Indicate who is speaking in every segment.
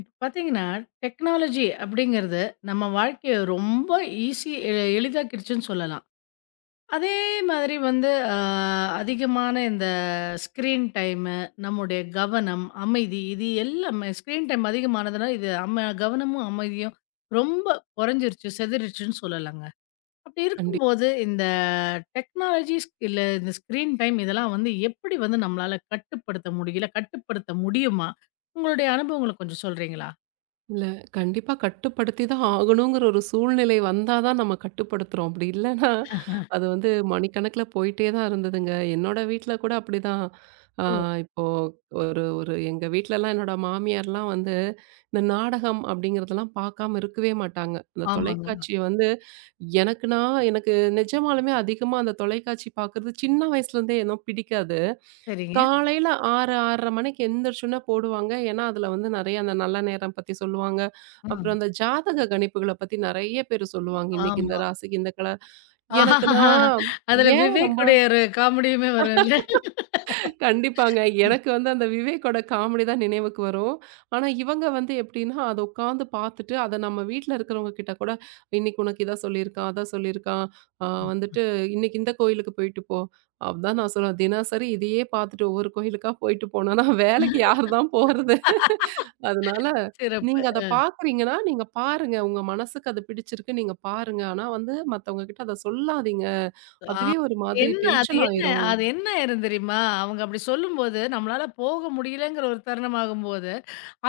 Speaker 1: இப்ப பார்த்தீங்கன்னா, டெக்னாலஜி அப்படிங்கிறது நம்ம வாழ்க்கைய ரொம்ப ஈஸி எ எளிதாக்கிடுச்சுன்னு சொல்லலாம். அதே மாதிரி வந்து அ அதிகமான இந்த ஸ்க்ரீன் டைமு, நம்முடைய கவனம், அமைதி இது எல்லாமே ஸ்க்ரீன் டைம் அதிகமானதுனால இது கவனமும், அமைதியும் ரொம்ப குறைஞ்சிருச்சு, சிதறிருச்சுன்னு சொல்லலாங்க. அப்படி
Speaker 2: கண்டிப்
Speaker 1: இருக்கும்போது இந்த டெக்னாலஜிஸ் இல்ல இந்த ஸ்க்ரீன் டைம் இதெல்லாம் வந்து எப்படி வந்து நம்மளால கட்டுப்படுத்த முடியும்? இல்ல கட்டுப்படுத்த முடியுமா? உங்களுடைய அனுபவங்கள கொஞ்சம் சொல்றீங்களா?
Speaker 2: இல்ல. கண்டிப்பா கட்டுப்படுத்தி தான் ஆகணுங்கிற ஒரு சூழ்நிலை வந்தா தான் நம்ம கட்டுப்படுத்துறோம். அப்படி இல்லன்னா, அது வந்து மணிக்கணக்குல போயிட்டே தான் இருந்ததுங்க. என்னோட வீட்ல கூட அப்படிதான். ஆ இப்போ ஒரு ஒரு எங்க வீட்லலாம் என்னோட மாமியார்லாம் வந்து, இந்த நாடகம் அப்படிங்கிறதெல்லாம் பார்க்காம இருக்கவே மாட்டாங்க. அந்த
Speaker 1: ஆமாங்க.
Speaker 2: தொலைக்காட்சிய வந்து எனக்குன்னா எனக்கு நிஜமாலுமே அதிகமா அந்த தொலைக்காட்சி பார்க்கறது சின்ன வயசுலேருந்தே ஏனோ பிடிக்காது.
Speaker 1: சரிங்க.
Speaker 2: காலையில 6, 6:30 மணிக்கு எந்திரிச்சோனே போடுவாங்க. ஏன்னா, அதுல வந்து நெறைய அந்த நல்ல நேரம் பத்தி சொல்லுவாங்க.
Speaker 1: ஆ.
Speaker 2: அப்புறம் அந்த ஜாதக கணிப்புகள பத்தி நெறைய பேரு சொல்லுவாங்க. இன்னைக்கு இந்த
Speaker 1: ஆமா.
Speaker 2: ராசிக்கு இந்த கலர். எனக்கு நான்
Speaker 1: அதுல
Speaker 2: ஏன் ரொம்ப
Speaker 1: விவேக்குடைய ஒரு காமெடியுமே வரும்ல.
Speaker 2: கண்டிப்பாங்க. எனக்கு வந்து அந்த விவேக்கோட காமெடி தான் நினைவுக்கு வரும். ஆனா, இவங்க வந்து எப்டின்னா, அத உட்கார்ந்து பார்த்துட்டு, அத நம்ம வீட்ல இருக்கிறவங்க கிட்ட கூட, "இன்னைக்கு உனக்கு இத சொல்லியிருக்கான், அத சொல்லியிருக்கான். அ வந்துட்டு இன்னைக்கு இந்த கோயிலுக்கு போயிட்டு போ." அதான் நான் சொல்லுவேன். தினசரி இதையே பார்த்துட்டு ஒவ்வொரு கோயிலுக்கா போயிட்டு போனோம்னா, வேலைக்கு யார் தான் போறது? அதனால
Speaker 1: சிறப்பு.
Speaker 2: நீங்க அத பார்க்குறீங்கன்னா, நீங்க பாருங்க. உங்க மனசுக்கு அது பிடிச்சிருக்கு, நீங்க பாருங்க. ஆனா வந்து மத்தவங்க கிட்ட அத சொல்லாதீங்க.
Speaker 1: ஆ.
Speaker 2: அதுவே ஒரு மாதிரி
Speaker 1: என்ன அது
Speaker 2: டென்ஷன்
Speaker 1: என்ன
Speaker 2: ஆயிரும்.
Speaker 1: அது என்ன ஆயிரும் தெரியுமா? அவங்க அப்படி சொல்லும்போது, நம்மளால போக முடியலங்கிற ஒரு தருணம் ஆகும்போது,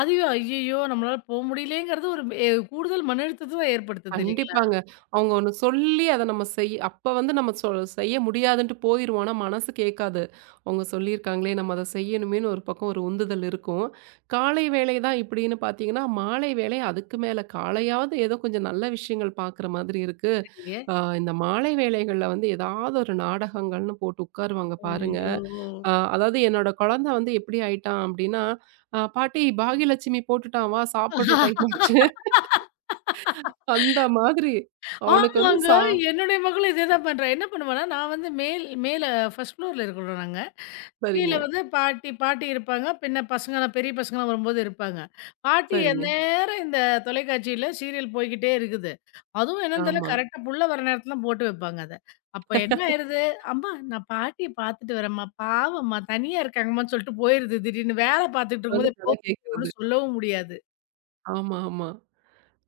Speaker 1: "ஐயோ! ஐயய்யோ! நம்மளால போ முடியலங்கிறது" ஒரு கூடுதல் மன அழுத்தத்த ஏற்படுத்துது இல்லைங்களா?
Speaker 2: கண்டிப்பாங்க. அவங்க ஒண்ணு சொல்லி அத நம்ம அப்ப வந்து நம்ம செய்ய முடியாதுன்ட்டு போயிருவோம். ஆனா மனசு கேட்காது. அவங்க சொல்லியிருக்காங்களே நம்ம அத செய்யணுமேன்னு ஒரு பக்கம் ஒரு உந்துதல் இருக்கும். காலை வேலை தான் இப்படின்னு பார்த்தீங்கன்னா, மாலை வேலை அதுக்கு மேல காலையாவது ஏதோ கொஞ்சம் நல்ல விஷயங்கள் பார்க்குற மாதிரி இருக்கு.
Speaker 1: நீங்க?
Speaker 2: இந்த மாலை வேளைகள்ல வந்து ஏதாவது ஒரு நாடகங்கள்னு போட்டு உட்காருவாங்க பாருங்க.
Speaker 1: ஐயோ!
Speaker 2: அதாவது என்னோட குழந்தை வந்து எப்படி ஆயிட்டான் அப்படின்னா, "பாட்டி பாகியலட்சுமி போட்டுட்டான் வா சாப்பிடுற டைம் ஆச்சு." அந்த மாதிரி. அவனுக்கு வந்து
Speaker 1: ஆமாங்க. என்னுடைய மகளும் இதே தான் பண்றா. என்ன பண்ணுவான்னா, நான் வந்து மேல 1 ஃப்ளோர்ல இருக்கிறோம் நாங்க. கீழ
Speaker 2: சரிங்க,
Speaker 1: வந்து பாட்டி பாட்டி இருப்பாங்க. பின்ன பசங்கலாம் பெரிய பசங்கலாம் வரும்போது இருப்பாங்க. பாட்டி
Speaker 2: சரிங்க.
Speaker 1: எந்நேரம் இந்த தொலைக்காட்சியில சீரியல் போய்க்கிட்டே இருக்குது. அதுவும் என்னன்னு தெரியல
Speaker 2: ஆமா.
Speaker 1: கரெக்ட்டா புள்ள வர நேரத்துல போட்டு வைப்பாங்க அத. அப்ப என்ன ஆயிருது, "அம்மா நான் பாட்டிய பார்த்துட்டு வரேம்மா, பாவம்மா தனியா இருக்காங்கம்மான்னு" சொல்லிட்டு போயிருது திடீர்னு. வேல பார்த்துட்டு
Speaker 2: வந்து
Speaker 1: இருக்கும்போது
Speaker 2: கதை கேட்கிறது.
Speaker 1: ஒண்ணும் சொல்லவும் முடியாது.
Speaker 2: ஆமா, ஆமா.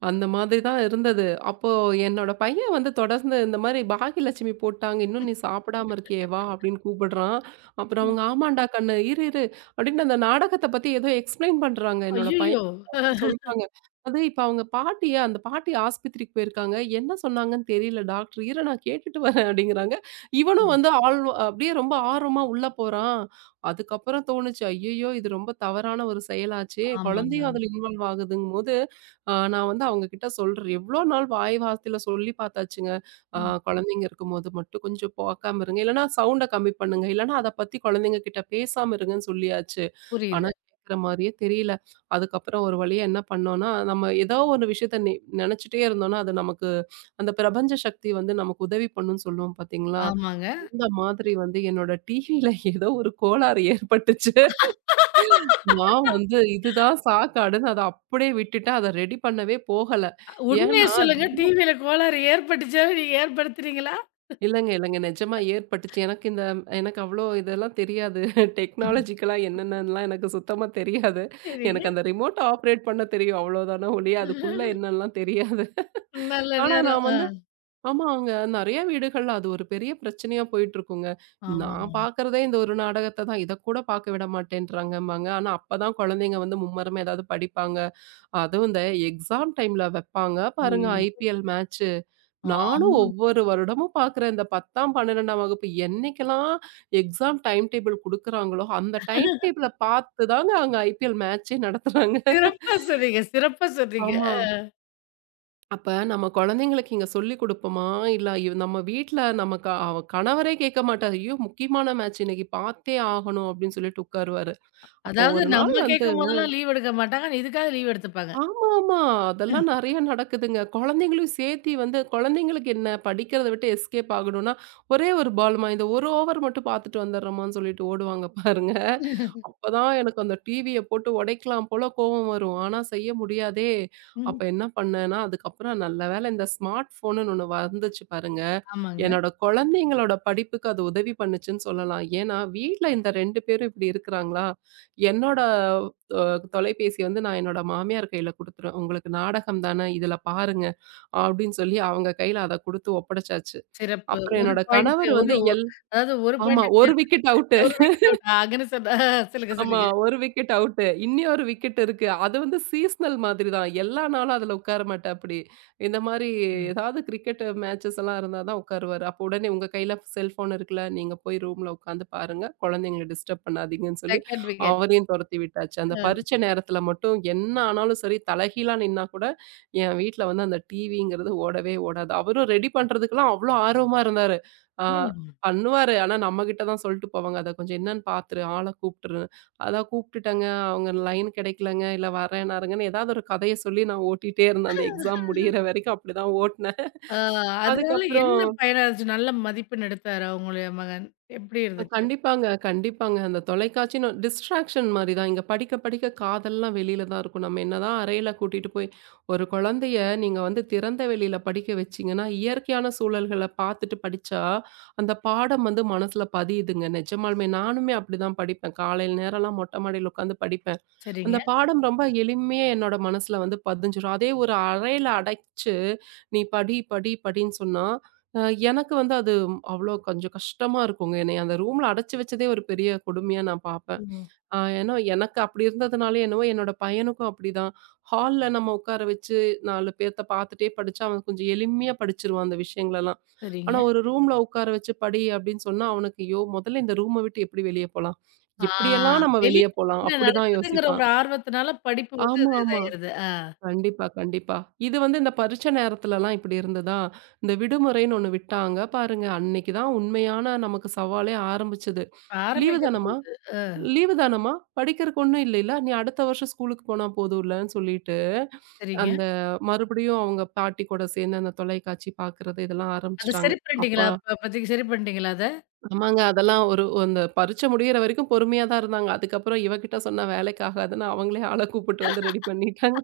Speaker 2: அந்த மாதிரி தான் இருந்தது. அப்போ என்னோட பையன் வந்து தொடர்ந்து இந்த மாரி "பாகியலட்சுமி போட்டாங்க. இன்னும் நீ சாப்பிடாம இருக்கியே வா" அப்படின்னு கூப்பிடுறான். அப்புறம் அவங்க "ஆமாண்டா கண்ணு, இரு இரு" அப்படின்னு அந்த நாடகத்த பத்தி ஏதோ எக்ஸ்ப்ளைன் பண்றாங்க என்னோட பையன்.
Speaker 1: ஐய்யயோ!
Speaker 2: அப்படிதான் சொல்றாங்க. அது இப்ப அவங்க பாட்டிய அந்த பாட்டி ஆஸ்பத்திரிக்கு போயிருக்காங்க. என்ன சொன்னாங்கன்னு தெரியல டாக்டர். இரு நான் கேட்டுட்டு வரேன் அப்படிங்கிறாங்க. இவனும் வந்து ஆள் அப்படியே ரொம்ப ஆர்வமா உள்ள போறான். அதுக்கப்புறம் தோணுச்சு, ஐயய்யோ! இது ரொம்ப தவறான ஒரு செயலாச்சே.
Speaker 1: ஆமாங்க.
Speaker 2: குழந்தையும் அதுல இன்வால்வ் ஆகுதுங்கும்போது, நான் வந்து அவங்க கிட்ட சொல்றேன். எவ்வளோ நாள் வாய் வார்த்தையில சொல்லி பார்த்தாச்சுங்க. அ
Speaker 1: ம்.
Speaker 2: குழந்தைங்க இருக்கும்போது மட்டும் கொஞ்சம் பார்க்காம இருங்க. இல்லன்னா சவுண்ட கம்மி பண்ணுங்க. இல்லன்னா அத பத்தி குழந்தைங்க கிட்ட பேசாம இருங்கன்னு சொல்லியாச்சு. ஆனா
Speaker 1: புரியுது.
Speaker 2: கேட்கிற மாரியே தெரியல. அதுக்கப்புறம் ஒரு வழியா என்ன பண்ணோம்னா, நம்ம ஏதோ ஒரு விஷயத்த நெனச்சுட்டே இருந்தோம்னா, அது நமக்கு அந்த பிரபஞ்ச சக்தி வந்து நமக்கு உதவி பண்ணும்னு சொல்லுவோம் பார்த்தீங்களா?
Speaker 1: ஆமாங்க.
Speaker 2: அந்த மாதிரி வந்து என்னோட டிவியில ஏதோ ஒரு கோளாறு ஏற்பட்டுச்சு. நான் வந்து இதுதான் சாக்காடுன்னு அத அப்படியே விட்டுட்டேன். அத ரெடி பண்ணவே போகல.
Speaker 1: உண்மைய
Speaker 2: ஏன்னா
Speaker 1: சொல்லுங்க டிவியில கோளாறு ஏற்பட்டுச்சா நீங்க ஏற்படுத்துனீங்களா?
Speaker 2: இல்லங்க, இல்லங்க. நிஜமா ஏற்பட்டுச்சு. எனக்கு எனக்கு அவ்வளோ இதெல்லாம் தெரியாது. டெக்னாலஜிக்கலா என்னென்னலாம் எனக்கு சுத்தமா தெரியாது.
Speaker 1: சரிங்க.
Speaker 2: எனக்கு அந்த ரிமோட்ட ஆப்ரேட் பண்ண தெரியும் அவ்வளோதான ஒழிய, அதுக்குள்ள என்னலாம் தெரியாது.
Speaker 1: நல்ல
Speaker 2: ஆனா நான்
Speaker 1: நேரம்.
Speaker 2: வந்து ஆமா, அங்க நெறைய வீடுகள்ல அது ஒரு பெரிய பிரச்சனையா போயிட்டுருக்குங்க. நான்
Speaker 1: ஆமாங்க.
Speaker 2: பார்க்குறதே இந்த ஒரு நாடகத்த தான். இத கூட பார்க்க விட மாட்டேன்றாங்கம்பாங்க. ஆனா அப்பதான் குழந்தைங்க வந்து மும்மரமா ஏதாவது படிப்பாங்க. அதுவும் இந்த எக்ஸாம் டைம்ல வைப்பாங்க பாருங்க
Speaker 1: ஐயோ!
Speaker 2: IPL match. நானும்
Speaker 1: ஆமாங்க.
Speaker 2: ஒவ்வொரு வருடமும் பார்க்குறேன். இந்த 10ஆம், 12ஆம் வகுப்பு என்னைக்கெல்லாம் எக்ஸாம் டைம் டேபிள் குடுக்குறாங்களோ, அந்த டைம் டேபிள பார்த்து தாங்க அங்க ஐபிஎல் மேட்ச்சே நடத்துறாங்க.
Speaker 1: சிறப்பா சொன்னீங்க, சிறப்பா சொன்னீங்க.
Speaker 2: ஆமா. அப்ப நம்ம குழந்தைங்களுக்கு இங்க சொல்லிக் குடுப்போமா? இல்ல நம்ம வீட்ல நம்ம அவ கணவரே கேட்க மாட்டாரு. "ஐயோ! முக்கியமான மேட்ச் இன்னைக்கு பார்த்தே ஆகணும்" அப்படின்னு சொல்லிட்டு உட்காருவாரு. அப்போ
Speaker 1: அதாவது
Speaker 2: ஒரு நாள்
Speaker 1: நம்ம
Speaker 2: வந்து
Speaker 1: கேட்கும்போதெல்லாம் லீவ் எடுக்க மாட்டாங்க. ஆனா இதுக்காக லீவ் எடுத்துப்பாங்க.
Speaker 2: ஆமாமா. அதெல்லாம் நெறைய நடக்குதுங்க. குழந்தைங்களையும் சேர்த்தி வந்து குழந்தைங்களுக்கு என்ன படிக்கிறத விட்டு எஸ்கேப் ஆகணும்னா, ஒரே ஒரு பால்மா இந்த ஒரு ஓவர் மட்டும் பார்த்துட்டு வந்துடுறோமான்னு சொல்லிட்டு ஓடுவாங்க பாருங்க. அப்பதான் எனக்கு அந்த டிவிய போட்டு உடைக்கலாம் போல கோவம் வரும். ஆனா செய்ய முடியாதே. அப்ப
Speaker 1: ம்.
Speaker 2: என்ன பண்ணேன்னா, அதுக்கப்புறம் நல்ல வேளை இந்த ஸ்மார்ட் ஃபோனுன்னு ஒண்ணு வந்துச்சு பாருங்க.
Speaker 1: ஆமாங்க.
Speaker 2: என்னோட குழந்தைங்களோட படிப்புக்கு அது உதவி பண்ணுச்சுன்னு சொல்லலாம். ஏன்னா வீட்ல இந்த 2 பேரும் இப்படி இருக்கிறாங்களா, என்னோட தொ தொலைபேசிய வந்து நான் என்னோட மாமியார் கையில குடுத்துருவேன். உங்களுக்கு நாடகம் தானே, இதுல பாருங்க. அப்படின்னு சொல்லி அவங்க கையில அத குடுத்து ஒப்படைச்சாச்சு.
Speaker 1: சிறப்பு.
Speaker 2: அப்புறம்
Speaker 1: ஒரு
Speaker 2: என்னோட
Speaker 1: பாயிண்ட்
Speaker 2: கணவர்
Speaker 1: ஒரு
Speaker 2: வந்து
Speaker 1: ஒ அதாவது ஒரு
Speaker 2: ஆமா.
Speaker 1: Point
Speaker 2: 1
Speaker 1: clear
Speaker 2: wicket out.
Speaker 1: ஒரு விக்கெட் அவுட் அங்கன்னு சொன்னா சொல்லுங்க,
Speaker 2: ஆமா.
Speaker 1: சொல்லுங்க.
Speaker 2: 1 விக்கெட் அவுட்டு. இன்னியொரு விக்கெட் இருக்கு. அது வந்து சீஸ்னல் மாதிரி தான். எல்லா நாளும் அதுல உட்கார மாட்டாப்டி. இந்த மாரி
Speaker 1: ம்.
Speaker 2: ஏதாவது கிரிக்கெட் மேட்சஸ் எல்லாம் இருந்தா தான் உட்காருவாரு. அப்போ உடனே உங்க கையில செல்ஃபோன் இருக்குல்ல. நீங்க போய் ரூம்ல உட்காந்து பாருங்க. குழந்தைங்கள டிஸ்டர்ப் பண்ணாதீங்கன்னு சொல்லி
Speaker 1: செகண்ட் விக்கெட்.
Speaker 2: அவரையும் தொரத்தி விட்டாச்சு. அந்த
Speaker 1: அ.
Speaker 2: பரீட்சை நேரத்துல மட்டும் என்ன ஆனாலும் சரி, தலைகீழா நின்னா கூட என் வீட்ல வந்து அந்த டிவிங்கிறது ஓடவே ஓடாது. அவரும் ரெடி பண்றதுக்கெல்லாம் அவ்ளோ ஆர்வமா இருந்தாரு. ஆ
Speaker 1: ம்.
Speaker 2: பண்ணுவாரு. ஆனா நம்மகிட்ட தான் சொல்ட்டு போவாங்க. "அத கொஞ்சம் என்னன்னு பாத்துரு. ஆள கூப்ட்டுரு." அதான் கூப்பிட்டுட்டேங்க. அவங்க லைன் கிடைக்கலங்க, இல்ல வரேன்னாருங்கன்னு ஏதாவது ஒரு கதைய சொல்லி நான் ஓட்டிட்டே இருந்தேன். அந்த எக்ஸாம் முடியிற வரைக்கும் அப்படிதான் ஓட்டுனேன்.
Speaker 1: ஆ அதனால
Speaker 2: அதுக்கப்புறம்
Speaker 1: என்ன பயனாச்சு? நல்ல மதிப்பெண் எடுத்தாரா உங்களுடைய மகன்? எப்படி இருந்துச்சு?
Speaker 2: கண்டிப்பாங்க, கண்டிப்பாங்க. அந்த தொலைக்காட்சின்னு டிஸ்ட்ராக்ஷன் மாரி தான். இங்க படிக்க படிக்க காதெல்லாம் வெளியில தான் இருக்கும். நம்ம என்னதான் அறையில கூட்டிட்டு போய் ஒரு குழந்தைய நீங்க வந்து திறந்த வெளியில படிக்க வச்சீங்கன்னா, இயற்கையான சூழல்கள பார்த்துட்டு படிச்சா, அந்த பாடம் வந்து மனசுல பதியுதுங்க. நிஜமாலுமே நானுமே அப்படிதான் படிப்பேன். காலையில நேரம்லாம் மொட்டை மாடியில உட்காந்து படிப்பேன். அந்த
Speaker 1: சரிங்க.
Speaker 2: பாடம் ரொம்ப எளிமையா என்னோட மனசுல வந்து பதிஞ்சிரும். அதே ஒரு அறையில அடைச்சு நீ படி, படி, படின்னு சொன்னா, அ எனக்கு வந்து அது அவ்ளோ கொஞ்சம் கஷ்டமா இருக்குங்க. என்னைய அந்த ரூம்ல அடைச்சு வச்சதே ஒரு பெரிய கொடுமையா நான் பார்ப்பேன்.
Speaker 1: ம்.
Speaker 2: ஏன்னா எனக்கு அப்படி இருந்ததுனாலயே என்னவோ, என்னோட பையனுக்கும் அப்படிதான். ஹால்ல நம்ம உட்கார வச்சு 4 பேத்த பார்த்துட்டே படிச்சா, அவன் கொஞ்சம் எளிமையா படிச்சுருவான் அந்த விஷயங்களெல்லாம். ஆனா
Speaker 1: சரிங்க.
Speaker 2: ஒரு ரூம்ல உட்கார வச்சு படி அப்படின்னு சொன்னா, அவனுக்கு ஐயோ! முதல்ல இந்த ரூம விட்டு எப்படி வெளிய போலாம்?
Speaker 1: ஆ
Speaker 2: எப்படியெல்லாம் நம்ம
Speaker 1: வெளில
Speaker 2: வெளிய போலாம்?
Speaker 1: என்ன
Speaker 2: அப்படிதான்
Speaker 1: நடக்குதுங்கிற
Speaker 2: யோசிப்பான்.
Speaker 1: ஒரு ஆர்வத்தினால படிப்பு வந்து
Speaker 2: ஆமா,
Speaker 1: அது
Speaker 2: ஆமா.
Speaker 1: இதாயிருது.
Speaker 2: கண்டிப்பா, கண்டிப்பா. இது வந்து இந்த பரீட்சை நேரத்துலலாம் இப்படி இருந்ததா? இந்த விடுமுறைன்னு ஒண்ணு விட்டாங்க. பாருங்க அன்னைக்கு தான் உண்மையான நமக்கு சவாலே ஆரம்பிச்சது. லீவு தானம்மா?
Speaker 1: ஆரம்பிக்கும்போது
Speaker 2: லீவு தானம்மா? படிக்கிறக்கு ஒண்ணும் இல்லைல்ல? நீ அடுத்த வருஷம் ஸ்கூலுக்கு போனா போதும்லன்னு சொல்லிட்டு,
Speaker 1: சரிங்க.
Speaker 2: அந்த மறுபடியும் அவங்க பாட்டி கூட சேர்ந்து அந்த தொலைக்காட்சி பார்க்கறது இதெல்லாம்
Speaker 1: அத
Speaker 2: ஆரம்பிச்சுட்டாங்க.
Speaker 1: சரி
Speaker 2: அப்ப
Speaker 1: பண்ணிட்டீங்களா? அப்ப அப்பதைக்கு சரி பண்ணிட்டீங்களா அத?
Speaker 2: ஆமாங்க அதெல்லாம் ஒரு அந்த பரீட்சை முடியிற வரைக்கும் பொறுமையா தான் இருந்தாங்க. அதுக்கப்புறம் இவ கிட்ட சொன்னா வேலைக்கு ஆகாதுன்னு அவங்களே ஆள கூப்பிட்டு வந்து ரெடி பண்ணிட்டாங்க.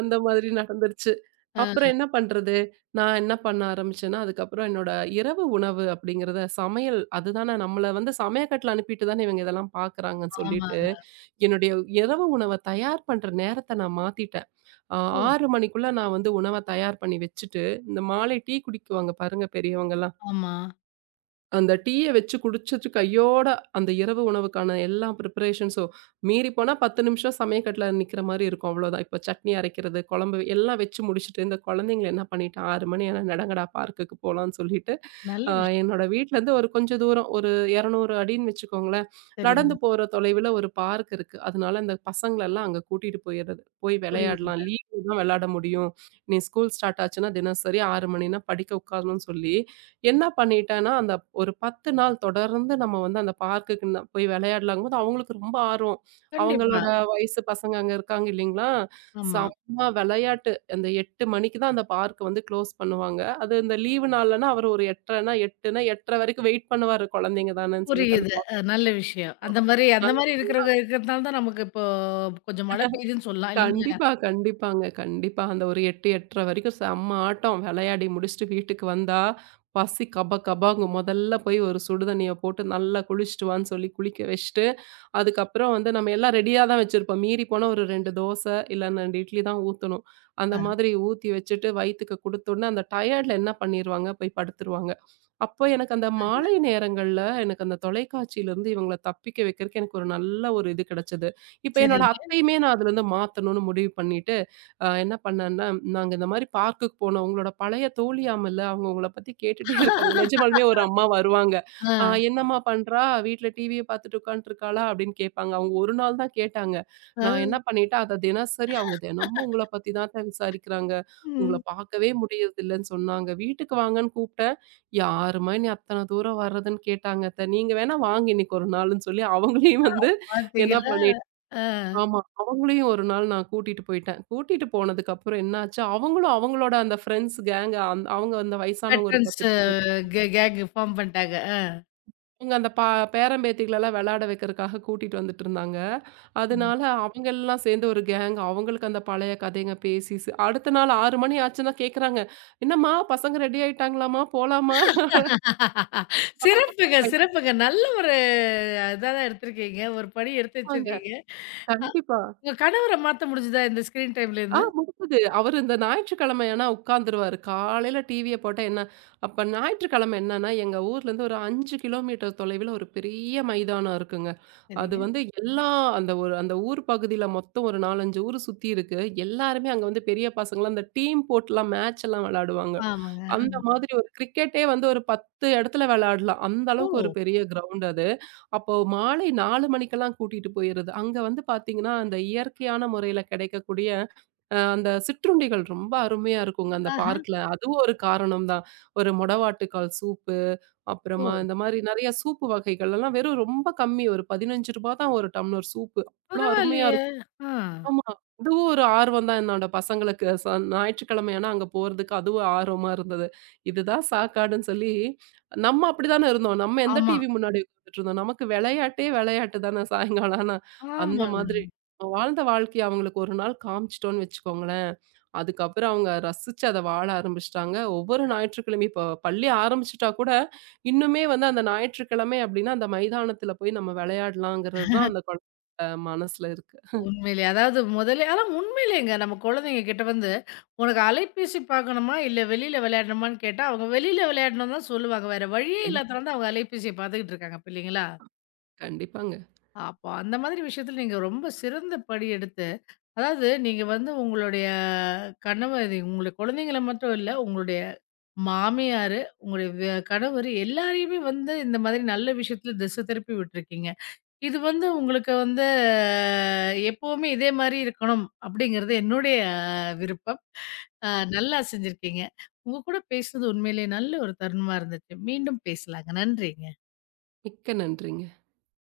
Speaker 2: அந்த மாதிரி நடந்துருச்சு.
Speaker 1: அ
Speaker 2: அப்புறம் என்ன பண்றது? நான் என்ன பண்ண ஆரம்பிச்சேன்னா, அதுக்கப்புறம் என்னோட இரவு உணவு அப்படிங்கிறத சமையல் அதுதானே நம்மள வந்து சமையக்கட்டுல அனுப்பிட்டு தானே இவங்க இதெல்லாம் பார்க்குறாங்கன்னு சொல்லிட்டு,
Speaker 1: ஆமாங்க.
Speaker 2: என்னுடைய இரவு உணவ தயார் பண்ற நேரத்த நான் மாத்திட்டேன். அ
Speaker 1: ஓ!
Speaker 2: 6 மணிக்குள்ள நான் வந்து உணவ தயார் பண்ணி வச்சுட்டு, இந்த மாலை டீ குடிக்குவாங்க பாருங்க பெரியவங்கலாம்.
Speaker 1: ஆமா.
Speaker 2: அந்த டீய வச்சு குடிச்சிட்டு கையோட அந்த இரவு உணவுக்கான எல்லா ப்ரிப்பரேஷன்ஸும் மீறி போனா 10 நிமிஷம் சமயக்கட்டுல நிக்கிற மாரி இருக்கும். அவ்வளோதான். இப்ப சட்னி அரைக்கிறது, குழம்பு எல்லாம் வச்சு முடிச்சுட்டு, இந்த குழந்தைங்கள என்ன பண்ணிட்டேன் 6 மணி ஆனா நடங்கடா பார்க்குக்கு போலான்னு சொல்லிட்டு,
Speaker 1: நல்ல
Speaker 2: அ
Speaker 1: விஷயம்.
Speaker 2: என்னோட வீட்லருந்து ஒரு கொஞ்சம் தூரம் ஒரு 200 அடின்னு வச்சுக்கோங்களேன்.
Speaker 1: சரிங்க.
Speaker 2: நடந்து போற தொலைவுல ஒரு பார்க் இருக்கு. அதனால அந்த பசங்களெல்லாம் அங்க கூட்டிட்டு போயிறது. போய் விளையாடலாம்.
Speaker 1: புரியுது.
Speaker 2: லீவ்ல தான் விளையாட முடியும். நீ ஸ்கூல் ஸ்டார்ட் ஆச்சுன்னா தினசரி 6 மணினா படிக்க உட்காரணும்னு சொல்லி என்ன பண்ணிட்டேன்னா, அந்த ஒரு 10 நாள் தொடர்ந்து நம்ம வந்து அந்த பார்க்குக்கு போய் விளையாடலாங்கும்போது, அவங்களுக்கு ரொம்ப ஆர்வம்.
Speaker 1: கண்டிப்பா.
Speaker 2: அவங்களோட வயசு பசங்க அங்க இருக்காங்க இல்லைங்களா?
Speaker 1: ஆமா.
Speaker 2: செம்ம விளையாட்டு. அந்த 8 மணிக்கு தான் அந்த பார்க் வந்து க்ளோஸ் பண்ணுவாங்க. அது இந்த லீவு நாள்லன்னா, அவரு ஒரு 8:30ன்னா 8ன்னா 8:30 வரைக்கும் வெயிட் பண்ணுவாரு. குழந்தைங்க தானேன்னு சொல்லிட்டு அந்த
Speaker 1: புரியுது. அ நல்ல விஷயம். அந்த மாரி அந்த மாரி இருக்கிறவங்க இருக்கிறதுனால தான் நமக்கு இப்போ கொஞ்சம் மழை பெய்யுதுன்னு சொல்லலாம் இல்லைங்களா?
Speaker 2: கண்டிப்பா, கண்டிப்பாங்க. கண்டிப்பா. அந்த ஒரு 8, 8:30 வரைக்கும் செம்ம ஆட்டம். விளையாடி முடிச்சுட்டு வீட்டுக்கு வந்தா, பசி கப கபாங்கும். முதல்ல போய் ஒரு சுடு தண்ணிய போட்டு நல்லா குளிச்சுட்டு வான்னு சொல்லி குளிக்க வச்சுட்டு, அதுக்கப்புறம் வந்து நம்ம எல்லாம் ரெடியா தான் வச்சிருப்போம். மீறி போனா ஒரு 2 தோசை, இல்ல 2 இட்லி தான் ஊத்தணும். அந்த
Speaker 1: அ
Speaker 2: மாதிரி ஊத்தி வச்சுட்டு வயித்துக்கு குடுத்தோனே, அந்த டயர்ட்ல என்ன பண்ணிருவாங்க, போய் படுத்துருவாங்க. அப்போ எனக்கு அந்த
Speaker 1: நல்ல
Speaker 2: மாலை நேரங்கள்ல, எனக்கு அந்த தொலைக்காட்சியிலருந்து இவங்கள தப்பிக்க வைக்கிறக்கு எனக்கு ஒரு நல்ல ஒரு இது கிடைச்சது. இப்ப என்னோட
Speaker 1: சரிங்க.
Speaker 2: அத்தையுமே நான் அதுலருந்து மாத்தணும்னு முடிவு பண்ணிட்டு, என்ன பண்ணேன்னா, நாங்க இந்த மாரி பார்க்குக்கு போனோம். உங்களோட பழைய தோழியாமல்ல, அவங்க உங்கள பத்தி கேட்டுட்டே இருக்காங்க. நிஜமாலுமே ஒரு அம்மா வருவாங்க.
Speaker 1: ஆ,
Speaker 2: என்னம்மா பண்றா? வீட்ல டிவிய பார்த்துட்டு உட்காந்துட்டுருக்காளா?" அப்படின்னு கேட்பாங்க. அவங்க ஒரு நாள் தான் கேட்டாங்க.
Speaker 1: ஆ,
Speaker 2: நான் என்ன பண்ணிட்டேன், அத தினசரி அவங்க தினமும் உங்கள பத்தி தான் அத்த விசாரிக்கிறாங்க. உங்கள
Speaker 1: ம்.
Speaker 2: பார்க்கவே முடியறதில்லன்னு சொன்னாங்க. வீட்டுக்கு வாங்கன்னு கூப்பிட்டேன். யாரும்மா என்னைய அத்தன தூரம் வர்றதுன்னு கேட்டாங்க அத்த. நீங்க வேணா வாங்க இன்னைக்கு ஒரு நாளுன்னு சொல்லி, அவங்களையும் வந்து என்ன
Speaker 1: பார்த்தீங்களா?
Speaker 2: பண்ணிட்டேன்
Speaker 1: ஆ
Speaker 2: ஆமா. அவங்களையும் ஒரு நாள் நான் கூட்டிட்டு போயிட்டேன். கூட்டிட்டு போனதுக்கப்புறம் என்னாச்சு, அவங்களும் அவங்களோட அந்த ஃப்ரெண்ட்ஸ் கேங்க அவங்க அந்த வயசானவங்க ஒரு
Speaker 1: வெட்ரன்ஸ்
Speaker 2: 10
Speaker 1: அ
Speaker 2: பேர்.
Speaker 1: கே கேங் ஃபார்ம் பண்ணிட்டாங்க.
Speaker 2: அவங்க அந்த பேரன் பேத்திகளெல்லாம் வெளாட வைக்கிறதுக்காக கூட்டிட்டு வந்துட்டு இருந்தாங்க.
Speaker 1: அ.
Speaker 2: அதனால அவங்க எல்லாம் சேர்ந்து ஒரு கேங். அவங்களுக்கு அந்த பழைய கதைங்க பேசி அடுத்த நாள் 6 மணி ஆச்சுன்னா கேட்குறாங்க, "என்னம்மா பசங்க ரெடி ஆயிட்டாங்களாம்மா? போலாமா?"
Speaker 1: சிறப்புங்க, சிறப்புங்க. நல்ல ஒரு இதா தான் எடுத்திருக்கீங்க. ஒரு படி எடுத்து வச்சிருக்கீங்க.
Speaker 2: கண்டிப்பாங்க.
Speaker 1: உங்க கணவர மாத்த முடிஞ்சுதா இந்த ஸ்கிரீன் டைம்ல
Speaker 2: ஆ
Speaker 1: இருந்து?
Speaker 2: முடிஞ்சுது. அவரு இந்த ஞாயிற்றுக்கிழமை ஆனா உட்காந்துருவாரு. காலையில டிவிய போட்டா என்ன அப்ப ஞாயிற்றுக்கிழமை என்னன்னா, எங்க ஊர்லேருந்து ஒரு 5 கிலோமீட்டர் தொலைவில ஒரு பெரிய மைதானம் இருக்குங்க. அது
Speaker 1: சரிங்க.
Speaker 2: வந்து எல்லா அந்த ஒரு அந்த ஊர் பகுதியில மொத்தம் ஒரு 4, 5 ஊர் சுத்தி இருக்கு. எல்லாருமே அங்க வந்து பெரிய பசங்கலாம் அந்த டீம் போட்டுலாம் மேட்ச் எல்லாம் விளையாடுவாங்க. ம்.
Speaker 1: ஆமாங்க.
Speaker 2: அந்த மாதிரி ஒரு கிரிக்கெட்டே வந்து ஒரு 10 இடத்துல விளையாடலாம். அந்த
Speaker 1: ஓ!
Speaker 2: அளவுக்கு ஒரு பெரிய கிரவுண்ட் அது. அப்போ மாலை 4 மணிக்கெல்லாம் கூட்டிட்டு போயிருது. அங்க வந்து பார்த்தீங்கன்னா, அந்த இயற்கையான முறையில கிடைக்கக்கூடிய அந்த சிற்றுண்டிகள் ரொம்ப அருமையா இருக்குங்க அந்த
Speaker 1: ஆஹா.
Speaker 2: பார்க்ல. அதுவும் ஒரு காரணம் தான். ஒரு மொடவாட்டுக்கால் சூப்பு,
Speaker 1: ஓ!
Speaker 2: அப்புறமா இந்த மாரி நெறைய சூப்பு வகைகள் எல்லாம் வெறும் ரொம்ப கம்மி. ஒரு ரூ. 15 தான் ஒரு டம்ளர் சூப்பு. அவ்ளோ அருமையா
Speaker 1: பரவாயில்லையே!
Speaker 2: இருக்கும்.
Speaker 1: ஆ.
Speaker 2: ஆமா. அதுவும் ஒரு ஆர்வம் தான் என்னோட பசங்களுக்கு. ஞாயிற்றுக்கிழமை ஆனா அங்க போறதுக்கு அதுவும் ஆர்வமா இருந்தது. இதுதான் சாக்காடுன்னு சொல்லி நம்ம அப்படித்தானே இருந்தோம். நம்ம எந்த
Speaker 1: ஆமா.
Speaker 2: டிவி முன்னாடி உட்கார்ந்துட்டு இருந்தோம். நமக்கு விளையாட்டே விளையாட்டு தானே சாயங்காலம் ஆனா. அந்த
Speaker 1: ஆமாங்க.
Speaker 2: மாதிரி நம்ம வாழ்ந்த வாழ்க்கைய அவங்களுக்கு ஒரு நாள் காமிச்சுட்டோம்னு வச்சுக்கோங்களேன், அதுக்கப்புறம் அவங்க ரசிச்சு அத வாழ ஆரம்பிச்சுட்டாங்க. ஒவ்வொரு ஞாயிற்றுக்கிழமையும் இப்போ பள்ளி ஆரம்பிச்சுட்டா கூட, இன்னுமே வந்து அந்த ஞாயிற்றுக்கிழமை அப்படின்னா அந்த மைதானத்தில போய் நம்ம விளையாடலாங்கிறது தான் அந்த குழந்தை மனசுல இருக்கு.
Speaker 1: உண்மையிலே. அதாவது முதலே ஆனா உண்மையிலேங்க நம்ம குழந்தைங்க கிட்ட வந்து, "உனக்கு அலைபேசி பார்க்கணுமா? இல்ல வெளியில விளையாடணுமான்னு?" கேட்டா, அவங்க வெளியில விளையாடணும்னு தான் சொல்லுவாங்க. வேற வழியே இல்லாதனால தான் அவங்க அலைபேசிய பார்த்துக்கிட்டு இருக்காங்க. அப்ப இல்லைங்களா?
Speaker 2: கண்டிப்பாங்க.
Speaker 1: அப்போ அந்த மாதிரி விஷயத்துல நீங்க ரொம்ப சிறந்த படி எடுத்து, அதாவது நீங்க வந்து உங்களுடைய கணவர் இது உங்களுடைய குழந்தைங்கள மட்டும் இல்ல, உங்களுடைய மாமியாரு, உங்களுடைய கணவரு எல்லாரையுமே வந்து இந்த மாதிரி நல்ல விஷயத்துல திசை திருப்பி விட்டுருக்கீங்க. இது வந்து உங்களுக்கு வந்து எப்பவுமே இதே மாரி இருக்கணும் அப்படிங்கிறது என்னுடைய விருப்பம். அ நல்லா செஞ்சிருக்கீங்க. உங்க கூட பேசுனது உண்மையிலேயே நல்ல ஒரு தருணமா இருந்துச்சு. மீண்டும் பேசலாங்க. நன்றி.
Speaker 2: மிக்க நன்றிங்க.